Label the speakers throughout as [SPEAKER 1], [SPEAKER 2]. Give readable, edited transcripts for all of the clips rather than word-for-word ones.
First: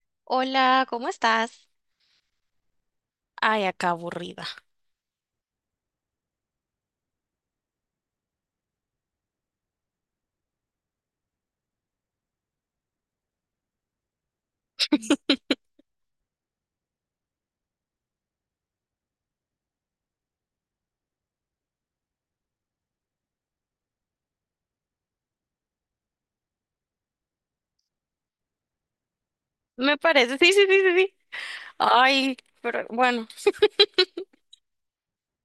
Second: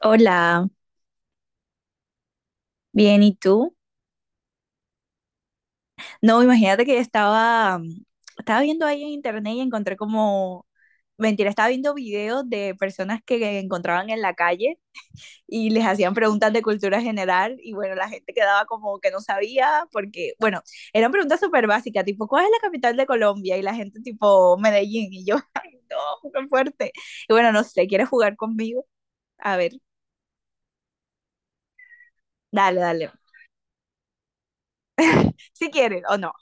[SPEAKER 1] Hola,
[SPEAKER 2] Hola, ¿cómo estás?
[SPEAKER 1] bien, ¿y tú?
[SPEAKER 2] Ay, acá aburrida.
[SPEAKER 1] No, imagínate que estaba, estaba viendo ahí en internet y encontré como, mentira, estaba viendo videos de personas que encontraban en la calle y les hacían preguntas de cultura general y bueno, la gente quedaba como que no sabía porque, bueno, eran preguntas súper básicas, tipo, ¿cuál es la capital de Colombia? Y la gente tipo, Medellín y yo, ay, no, qué fuerte. Y bueno, no sé, ¿quieres jugar conmigo? A ver,
[SPEAKER 2] Me parece. Sí, sí, sí, sí, sí.
[SPEAKER 1] dale, dale.
[SPEAKER 2] Ay, pero bueno.
[SPEAKER 1] Si quieres o no,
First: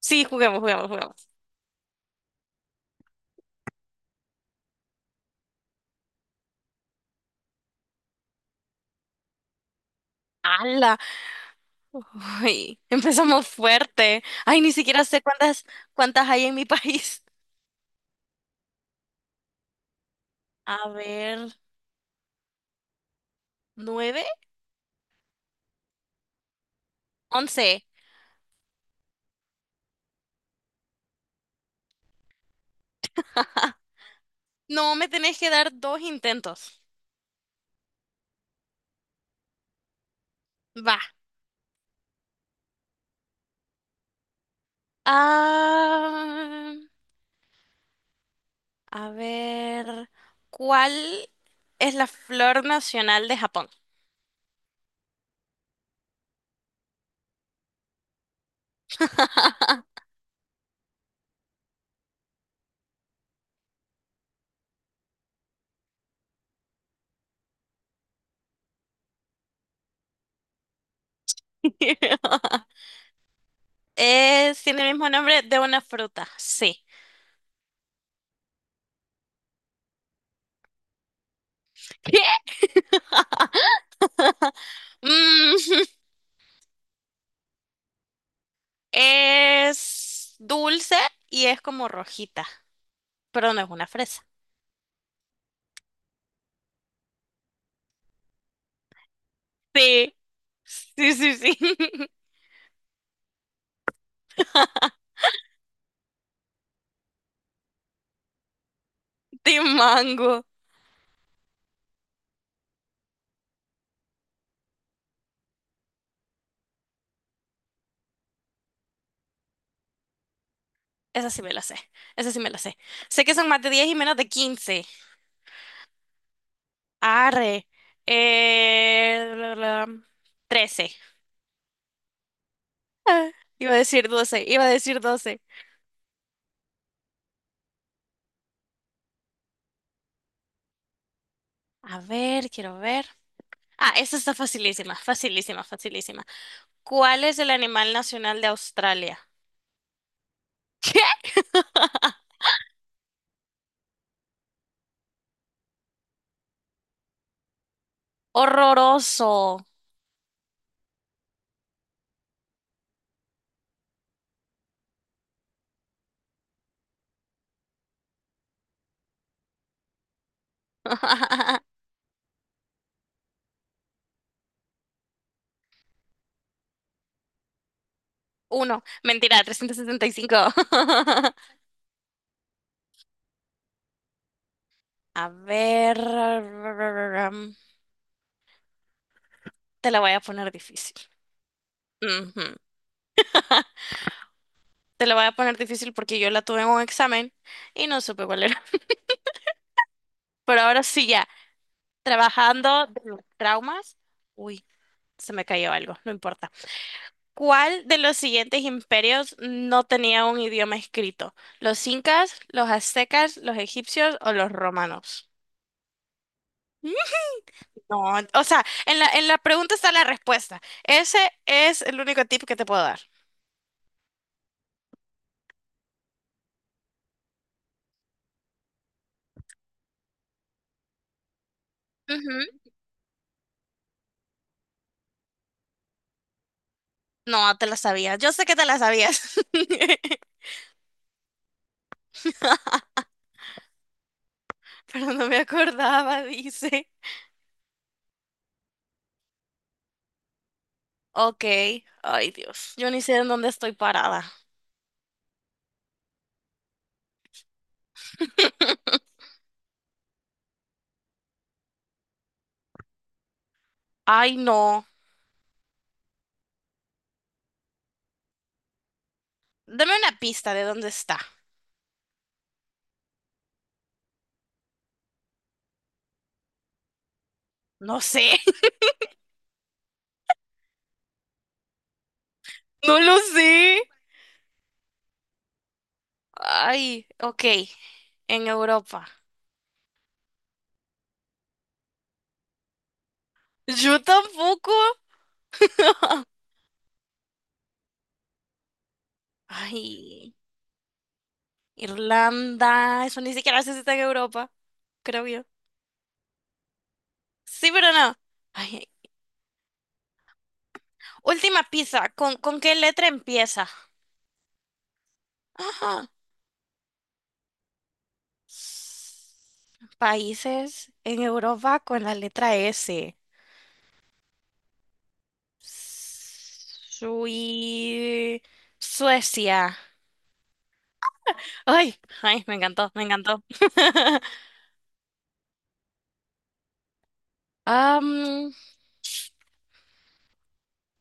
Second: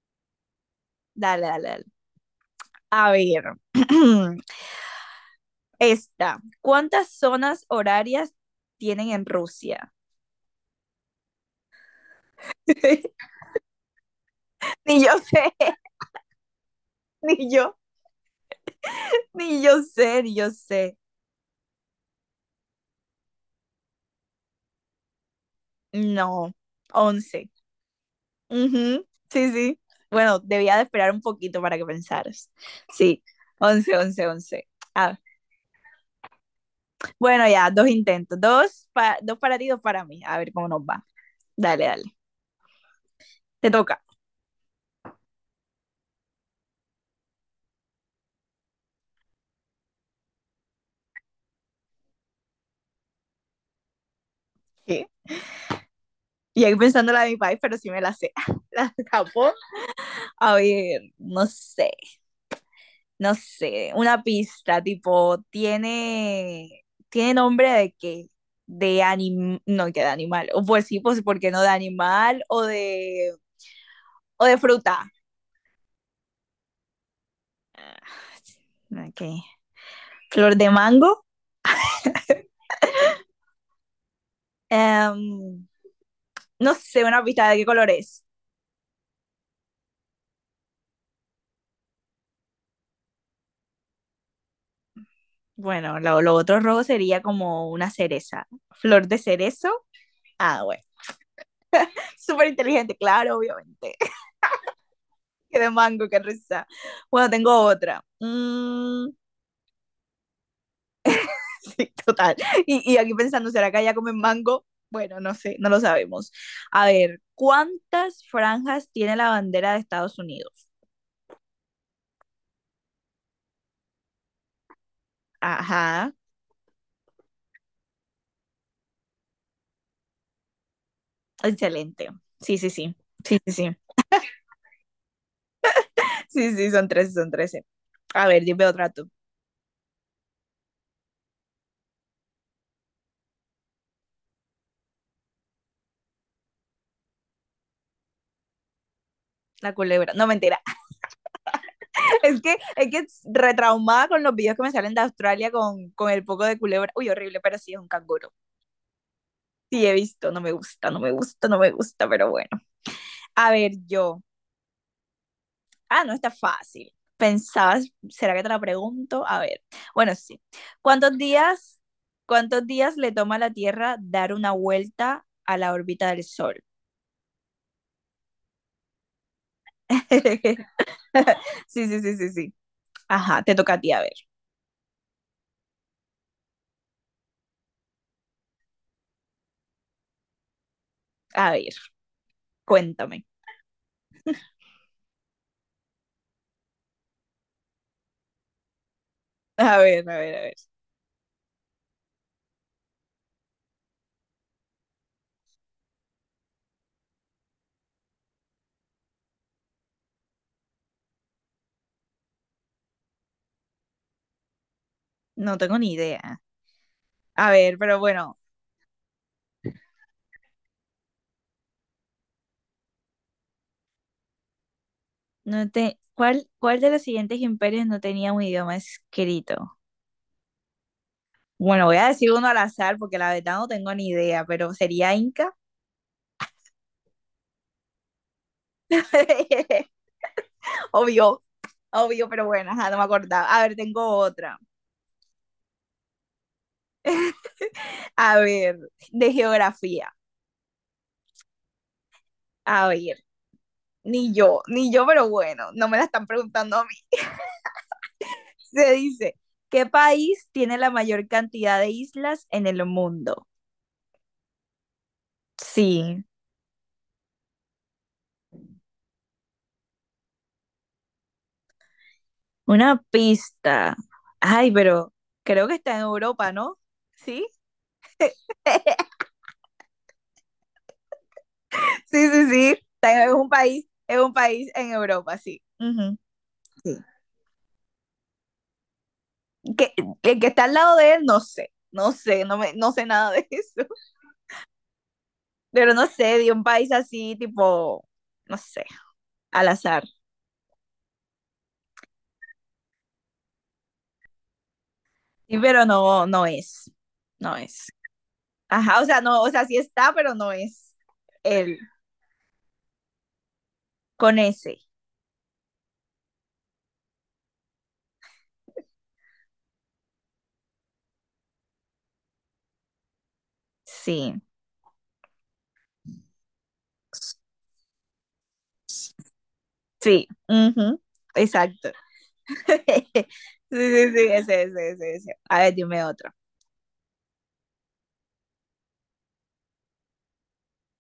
[SPEAKER 2] Sí, juguemos, juguemos, juguemos.
[SPEAKER 1] dale, dale, dale. A ver. Esta, ¿cuántas zonas horarias tienen en Rusia?
[SPEAKER 2] ¡Hala! Uy, empezamos fuerte. Ay, ni
[SPEAKER 1] Ni
[SPEAKER 2] siquiera
[SPEAKER 1] yo
[SPEAKER 2] sé
[SPEAKER 1] sé.
[SPEAKER 2] cuántas, cuántas hay en mi país.
[SPEAKER 1] Ni yo, ni yo sé, ni yo
[SPEAKER 2] A
[SPEAKER 1] sé.
[SPEAKER 2] ver, ¿nueve?
[SPEAKER 1] No, 11.
[SPEAKER 2] Once.
[SPEAKER 1] Ujú, sí, sí. Bueno, debía de esperar un poquito para que pensaras. Sí, once, 11, 11.
[SPEAKER 2] No, me
[SPEAKER 1] Ah,
[SPEAKER 2] tenés que dar dos intentos.
[SPEAKER 1] bueno, ya, dos intentos. Dos, dos para ti, dos para mí. A ver cómo nos
[SPEAKER 2] Va.
[SPEAKER 1] va. Dale, dale. Te toca.
[SPEAKER 2] Ah, a ver, ¿cuál es la flor nacional de Japón?
[SPEAKER 1] ¿Qué? Y ahí pensando la de mi país, pero sí me la sé. La de Japón. A ver, no sé. No sé, una pista, tipo, tiene nombre de qué, de animal, no, que de animal, o pues sí, pues, ¿por qué no de animal o de
[SPEAKER 2] Es, tiene el mismo
[SPEAKER 1] fruta?
[SPEAKER 2] nombre de una fruta, sí.
[SPEAKER 1] Ok, flor de mango.
[SPEAKER 2] ¿Qué?
[SPEAKER 1] Em,
[SPEAKER 2] Mm,
[SPEAKER 1] no sé, una pista de qué color es.
[SPEAKER 2] es dulce y es como rojita, pero no es una fresa.
[SPEAKER 1] Bueno, lo otro rojo sería como una cereza, flor de cerezo.
[SPEAKER 2] Sí,
[SPEAKER 1] Ah, bueno,
[SPEAKER 2] sí, sí, sí.
[SPEAKER 1] súper inteligente, claro, obviamente. Que de mango, qué risa. Bueno, tengo otra.
[SPEAKER 2] De mango.
[SPEAKER 1] Sí, total. Y aquí pensando, ¿será que allá comen mango? Bueno, no sé, no lo sabemos. A ver, ¿cuántas franjas tiene la bandera de Estados Unidos?
[SPEAKER 2] Esa sí me la sé, esa sí me la sé. Sé que son más de 10 y menos de 15.
[SPEAKER 1] Ajá,
[SPEAKER 2] Arre. La 13.
[SPEAKER 1] excelente. Sí, sí, sí. Sí, sí, sí.
[SPEAKER 2] Iba a decir 12. Iba a decir 12.
[SPEAKER 1] Sí, sí, son trece, son trece. A ver, dime otra tú.
[SPEAKER 2] A ver, quiero ver. Ah, esta está facilísima, facilísima, facilísima. ¿Cuál es el animal nacional de Australia?
[SPEAKER 1] La culebra. No, mentira.
[SPEAKER 2] ¡Qué
[SPEAKER 1] Es que retraumada con los videos que me salen de Australia con el poco de culebra. Uy, horrible, pero sí es un canguro.
[SPEAKER 2] horroroso!
[SPEAKER 1] Sí, he visto. No me gusta, no me gusta, no me gusta, pero bueno. A ver, yo. Ah, no está fácil. Pensabas, ¿será que te la pregunto? A ver. Bueno, sí. ¿Cuántos días, cuántos días le toma a la Tierra dar una vuelta a la órbita del Sol?
[SPEAKER 2] Uno, mentira, trescientos setenta y cinco.
[SPEAKER 1] Sí, sí, sí, sí, sí. Ajá, te toca a ti, a ver.
[SPEAKER 2] A ver, mm, te la voy a poner difícil.
[SPEAKER 1] A ver,
[SPEAKER 2] Ujú.
[SPEAKER 1] cuéntame.
[SPEAKER 2] Te la voy a poner difícil porque yo la tuve en un examen y no supe cuál era.
[SPEAKER 1] A ver, a ver, a ver.
[SPEAKER 2] Pero ahora sí ya, trabajando de los traumas. Uy, se me cayó algo, no importa. ¿Cuál de los siguientes imperios no tenía un idioma escrito? ¿Los incas, los aztecas, los egipcios o los romanos?
[SPEAKER 1] No tengo ni idea.
[SPEAKER 2] ¿Mm?
[SPEAKER 1] A ver, pero
[SPEAKER 2] No,
[SPEAKER 1] bueno,
[SPEAKER 2] o sea, en la pregunta está la respuesta. Ese es el único tip que te puedo dar.
[SPEAKER 1] no te... ¿Cuál, cuál de los siguientes imperios no tenía un idioma escrito? Bueno, voy a decir
[SPEAKER 2] Ujú.
[SPEAKER 1] uno al azar porque la verdad no tengo ni idea, pero sería Inca.
[SPEAKER 2] No, te la sabías. Yo sé que te la sabías.
[SPEAKER 1] Obvio, obvio, pero bueno, ajá, no me acordaba. A ver, tengo otra.
[SPEAKER 2] Pero no me acordaba, dice.
[SPEAKER 1] A ver, de geografía.
[SPEAKER 2] Ok. Ay, Dios.
[SPEAKER 1] A
[SPEAKER 2] Yo ni sé
[SPEAKER 1] ver,
[SPEAKER 2] en dónde estoy parada.
[SPEAKER 1] ni yo, ni yo, pero bueno, no me la están preguntando a mí. Se dice, ¿qué país tiene la mayor cantidad de islas en el mundo?
[SPEAKER 2] Ay, no.
[SPEAKER 1] Sí,
[SPEAKER 2] Dame una pista de dónde está.
[SPEAKER 1] una pista. Ay, pero creo que está en Europa, ¿no? Sí,
[SPEAKER 2] No sé.
[SPEAKER 1] sí, sí, sí.
[SPEAKER 2] No lo
[SPEAKER 1] Está en-
[SPEAKER 2] sé.
[SPEAKER 1] es un país en Europa, sí. Ujú, sí.
[SPEAKER 2] Ay, ok, en Europa.
[SPEAKER 1] Que, el que está al lado de él, no sé, no sé, no, me, no sé nada de eso.
[SPEAKER 2] Yo tampoco.
[SPEAKER 1] Pero no sé, de un país así, tipo, no sé, al azar.
[SPEAKER 2] Ay, Irlanda, eso ni siquiera sé si está en Europa, creo yo.
[SPEAKER 1] Sí, pero no, no es. No
[SPEAKER 2] Sí,
[SPEAKER 1] es.
[SPEAKER 2] pero no. Ay,
[SPEAKER 1] Ajá, o sea, no, o sea, sí está, pero no es
[SPEAKER 2] última
[SPEAKER 1] él.
[SPEAKER 2] pizza, con qué letra empieza?
[SPEAKER 1] Con ese.
[SPEAKER 2] Ajá. Países en Europa con la letra S.
[SPEAKER 1] Sí,
[SPEAKER 2] Sui... Suecia.
[SPEAKER 1] sí, ujú. Exacto.
[SPEAKER 2] Ay, ay, me encantó, me encantó.
[SPEAKER 1] Sí, sí, sí, ese, ese, ese, ese. A ver, dime otro.
[SPEAKER 2] Am,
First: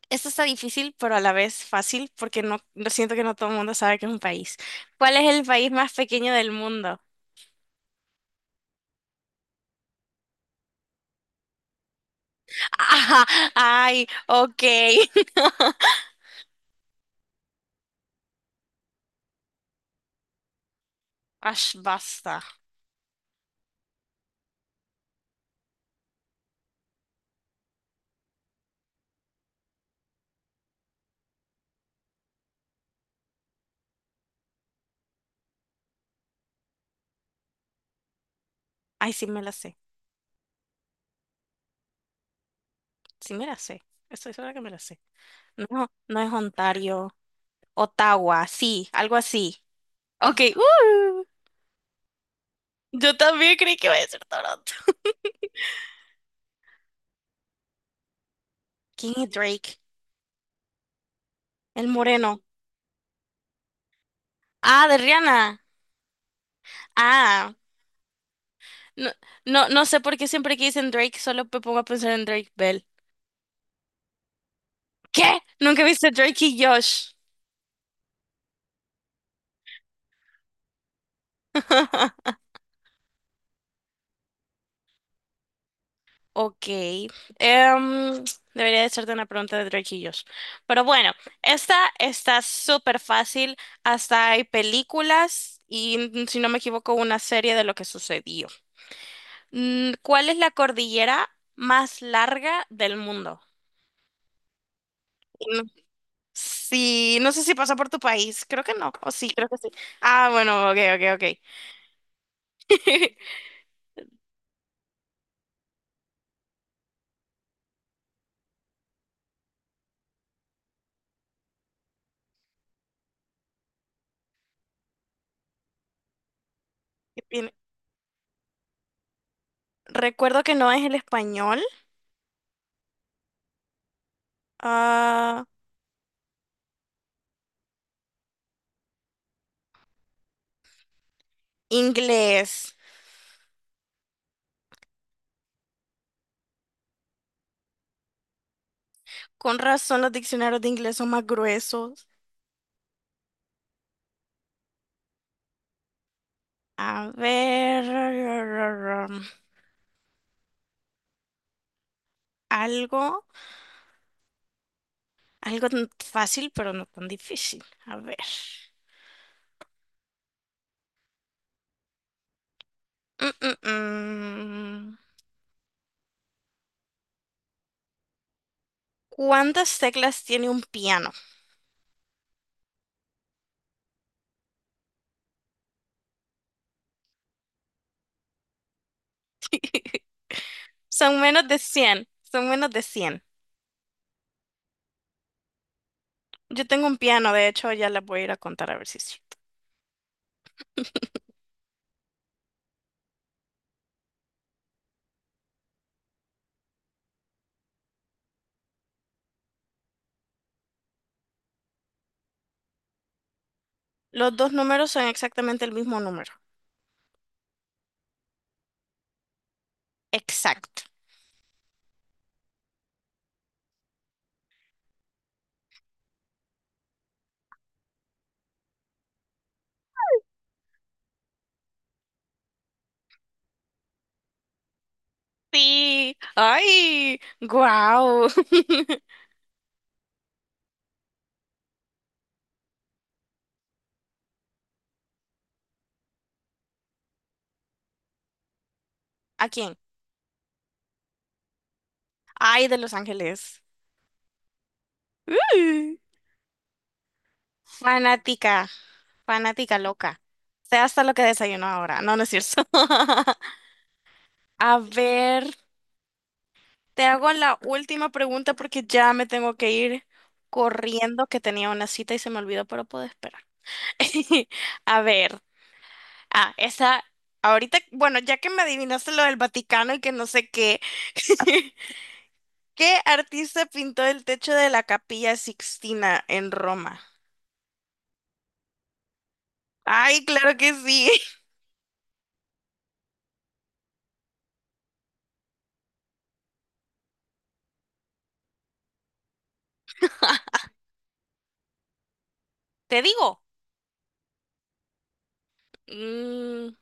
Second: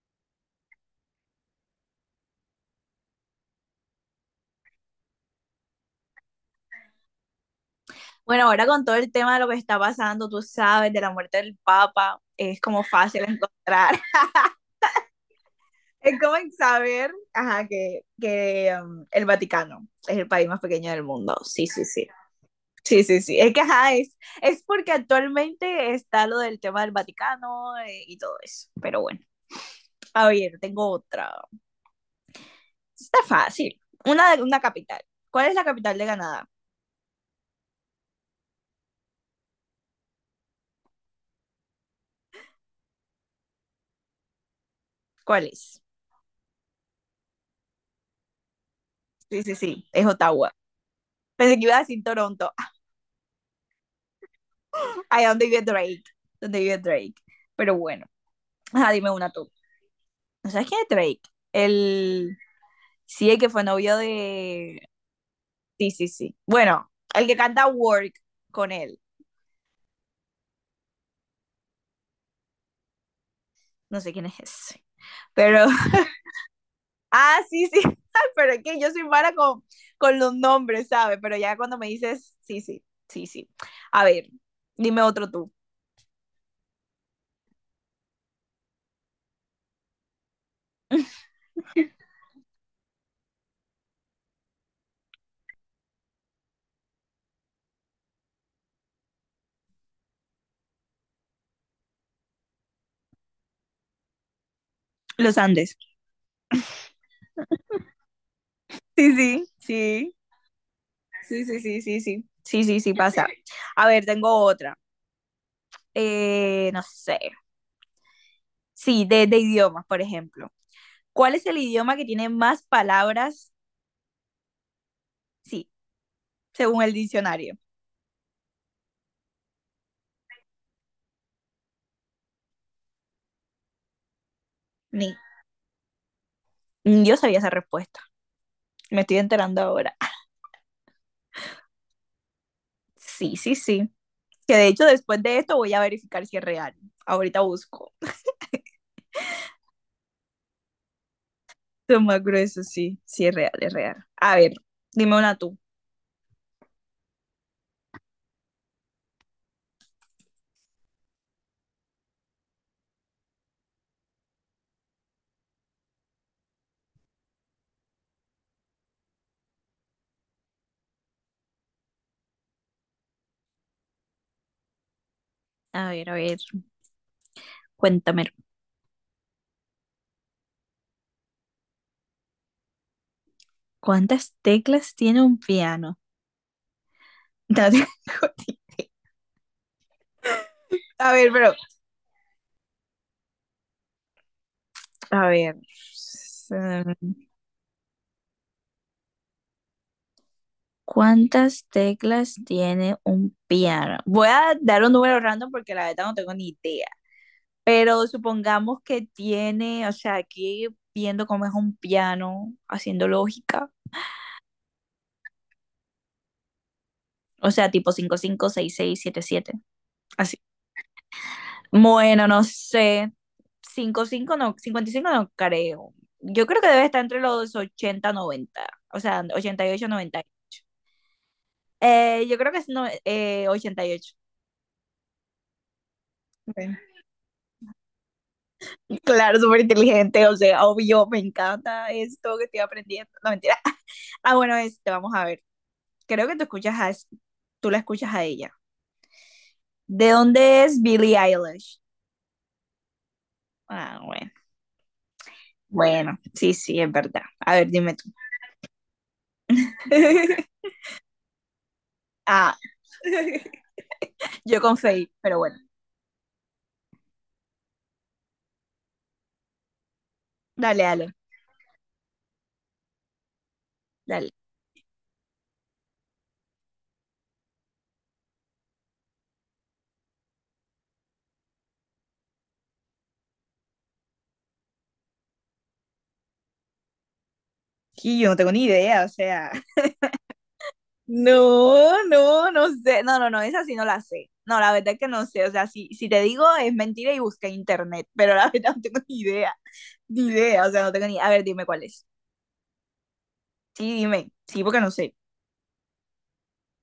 [SPEAKER 2] Esto está difícil, pero a la vez fácil, porque no, lo siento que no todo el mundo sabe que es un país. ¿Cuál es el país más pequeño del mundo?
[SPEAKER 1] Bueno, ahora con todo el tema de lo que está pasando, tú sabes, de la muerte del Papa, es como
[SPEAKER 2] Ajá,
[SPEAKER 1] fácil encontrar.
[SPEAKER 2] ay, ok.
[SPEAKER 1] Es como saber, ajá, que el Vaticano es el país más pequeño del mundo. Sí,
[SPEAKER 2] Ash,
[SPEAKER 1] sí, sí.
[SPEAKER 2] basta.
[SPEAKER 1] Sí, sí, sí. Es que, ajá, es porque actualmente está lo del tema del Vaticano y todo eso. Pero bueno, a ver, tengo otra. Está fácil. Una capital. ¿Cuál es la capital de Canadá?
[SPEAKER 2] Ay, sí me la sé. Sí me la sé. Estoy segura que me la sé.
[SPEAKER 1] ¿Cuál es?
[SPEAKER 2] No, no es Ontario. Ottawa, sí, algo
[SPEAKER 1] Sí, sí,
[SPEAKER 2] así.
[SPEAKER 1] sí. Es
[SPEAKER 2] Ok,
[SPEAKER 1] Ottawa.
[SPEAKER 2] uh,
[SPEAKER 1] Pensé que iba a decir Toronto.
[SPEAKER 2] yo también creí que iba a decir Toronto.
[SPEAKER 1] Ahí donde vive Drake. Donde vive Drake. Pero bueno, ajá, dime
[SPEAKER 2] ¿Quién es
[SPEAKER 1] una tú.
[SPEAKER 2] Drake?
[SPEAKER 1] ¿No sabes quién es Drake?
[SPEAKER 2] El
[SPEAKER 1] El.
[SPEAKER 2] moreno.
[SPEAKER 1] Sí, el que fue novio de.
[SPEAKER 2] Ah, de Rihanna.
[SPEAKER 1] Sí, sí, sí. Bueno, el que
[SPEAKER 2] Ah,
[SPEAKER 1] canta Work con él.
[SPEAKER 2] no, no, no sé por qué siempre que dicen Drake solo me pongo a pensar en Drake Bell.
[SPEAKER 1] No sé quién es ese.
[SPEAKER 2] ¿Qué?
[SPEAKER 1] Pero.
[SPEAKER 2] ¿Nunca viste Drake y Josh?
[SPEAKER 1] Ah, sí, sí. Pero es que yo soy mala con los nombres, ¿sabes? Pero ya cuando me dices. Sí, sí, sí, sí. A ver, dime otro tú.
[SPEAKER 2] Ok. Em, debería de hacerte una pregunta de Drake y Josh. Pero bueno, esta está súper fácil. Hasta hay películas y, si no me equivoco, una serie de lo que sucedió. ¿Cuál es la cordillera más larga del mundo?
[SPEAKER 1] Los
[SPEAKER 2] Y no-
[SPEAKER 1] Andes.
[SPEAKER 2] Sí, no sé si pasa por tu país. Creo que no. O
[SPEAKER 1] Sí,
[SPEAKER 2] sí,
[SPEAKER 1] sí,
[SPEAKER 2] creo que sí.
[SPEAKER 1] sí.
[SPEAKER 2] Ah, bueno, ok, ok,
[SPEAKER 1] Sí, sí, sí, sí, sí. Sí, sí,
[SPEAKER 2] ok.
[SPEAKER 1] sí, pasa. A ver, tengo otra. No sé. Sí, de idiomas, por ejemplo. ¿Cuál es el idioma que tiene más palabras? Sí, según el
[SPEAKER 2] Bien,
[SPEAKER 1] diccionario.
[SPEAKER 2] recuerdo que no es el español.
[SPEAKER 1] Ni,
[SPEAKER 2] Ah,
[SPEAKER 1] ni yo sabía esa respuesta. Me estoy enterando ahora.
[SPEAKER 2] Inglés.
[SPEAKER 1] Sí, sí, sí. Que de hecho después de esto voy a verificar si es real. Ahorita busco.
[SPEAKER 2] Con razón los diccionarios de inglés son más
[SPEAKER 1] Es
[SPEAKER 2] gruesos.
[SPEAKER 1] más grueso, sí. Sí es real, es real. A ver, dime una tú.
[SPEAKER 2] A ver, algo, algo tan fácil, pero no tan difícil. A ver. Mm, mm, mm.
[SPEAKER 1] A ver, a ver. Cuéntame.
[SPEAKER 2] ¿Cuántas teclas tiene un piano?
[SPEAKER 1] ¿Cuántas teclas tiene un piano? No tengo ni- A
[SPEAKER 2] Son
[SPEAKER 1] ver,
[SPEAKER 2] menos
[SPEAKER 1] pero.
[SPEAKER 2] de cien. Son menos de cien.
[SPEAKER 1] A ver.
[SPEAKER 2] Yo tengo un
[SPEAKER 1] mm,
[SPEAKER 2] piano, de hecho, ya las voy a ir a contar a ver si es cierto.
[SPEAKER 1] ¿Cuántas teclas tiene un piano? Voy a dar un número random porque la verdad no tengo ni idea. Pero supongamos que tiene, o sea, aquí viendo cómo es un piano, haciendo lógica,
[SPEAKER 2] Los dos números son exactamente el mismo número.
[SPEAKER 1] o sea, tipo cinco cinco seis seis siete siete así.
[SPEAKER 2] Exacto.
[SPEAKER 1] Bueno, no sé, cinco cinco no, 55 no creo. Yo creo que debe estar entre los 80 90 o sea, 88, 98. Yo creo que es no, 88.
[SPEAKER 2] Sí.
[SPEAKER 1] Bueno,
[SPEAKER 2] ¡Ay! ¡Guau!
[SPEAKER 1] claro, súper inteligente, o sea, obvio, me encanta esto que estoy aprendiendo. No, mentira. Ah, bueno, este, vamos a ver. Creo que tú escuchas a, tú la escuchas a ella.
[SPEAKER 2] ¿A quién?
[SPEAKER 1] ¿De dónde es Billie Eilish?
[SPEAKER 2] Ay, de Los Ángeles.
[SPEAKER 1] Ah, bueno.
[SPEAKER 2] Ay,
[SPEAKER 1] Bueno, sí, sí, es verdad. A ver, dime tú.
[SPEAKER 2] fanática, fanática loca. Sé hasta lo que desayuno ahora. No, no es
[SPEAKER 1] Ah,
[SPEAKER 2] cierto.
[SPEAKER 1] yo con
[SPEAKER 2] A
[SPEAKER 1] Faye, pero
[SPEAKER 2] ver,
[SPEAKER 1] bueno.
[SPEAKER 2] te hago la última pregunta porque ya me tengo que ir
[SPEAKER 1] Dale, dale,
[SPEAKER 2] corriendo, que tenía una cita y se me olvidó, pero puedo esperar.
[SPEAKER 1] dale.
[SPEAKER 2] A ver, ah, esa, ahorita, bueno, ya que me adivinaste lo del Vaticano y que no sé qué, ¿qué artista pintó el techo de la Capilla Sixtina en Roma?
[SPEAKER 1] Y yo no tengo ni idea, o sea.
[SPEAKER 2] Ay, claro que sí.
[SPEAKER 1] No, no, no sé. No, no, no, esa sí no la sé. No, la verdad es que no sé. O sea, si, si te digo es mentira y busqué en internet, pero la verdad no tengo ni idea. Ni idea, o sea, no tengo ni. A ver, dime cuál es.
[SPEAKER 2] Te digo.
[SPEAKER 1] Sí, dime. Sí, porque no sé.
[SPEAKER 2] Mm,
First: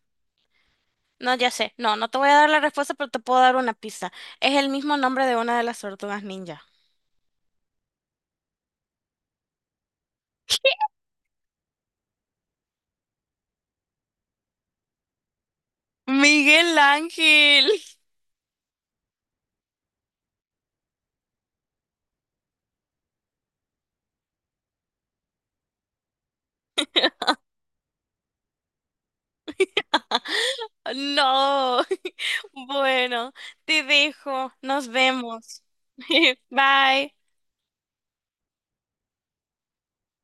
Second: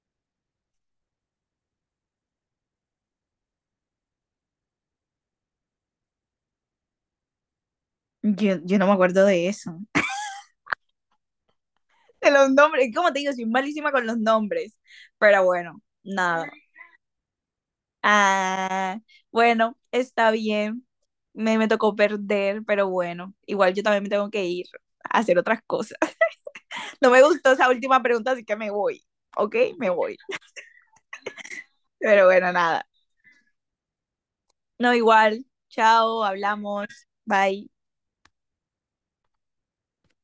[SPEAKER 2] no, ya sé. No, no te voy a dar la respuesta, pero te puedo dar una pista. Es el mismo nombre de una de las tortugas ninja.
[SPEAKER 1] Yo no me acuerdo de eso. De los nombres. Como te digo, soy malísima con los nombres. Pero bueno, nada.
[SPEAKER 2] Miguel Ángel.
[SPEAKER 1] Ah, bueno, está bien. Me tocó perder, pero bueno, igual yo también me tengo que ir a hacer otras cosas. No me gustó esa última pregunta, así que me voy. ¿Ok? Me voy.
[SPEAKER 2] No.
[SPEAKER 1] Pero bueno, nada.
[SPEAKER 2] Bueno, te dejo. Nos
[SPEAKER 1] No, igual.
[SPEAKER 2] vemos.
[SPEAKER 1] Chao, hablamos.
[SPEAKER 2] Bye.
[SPEAKER 1] Bye.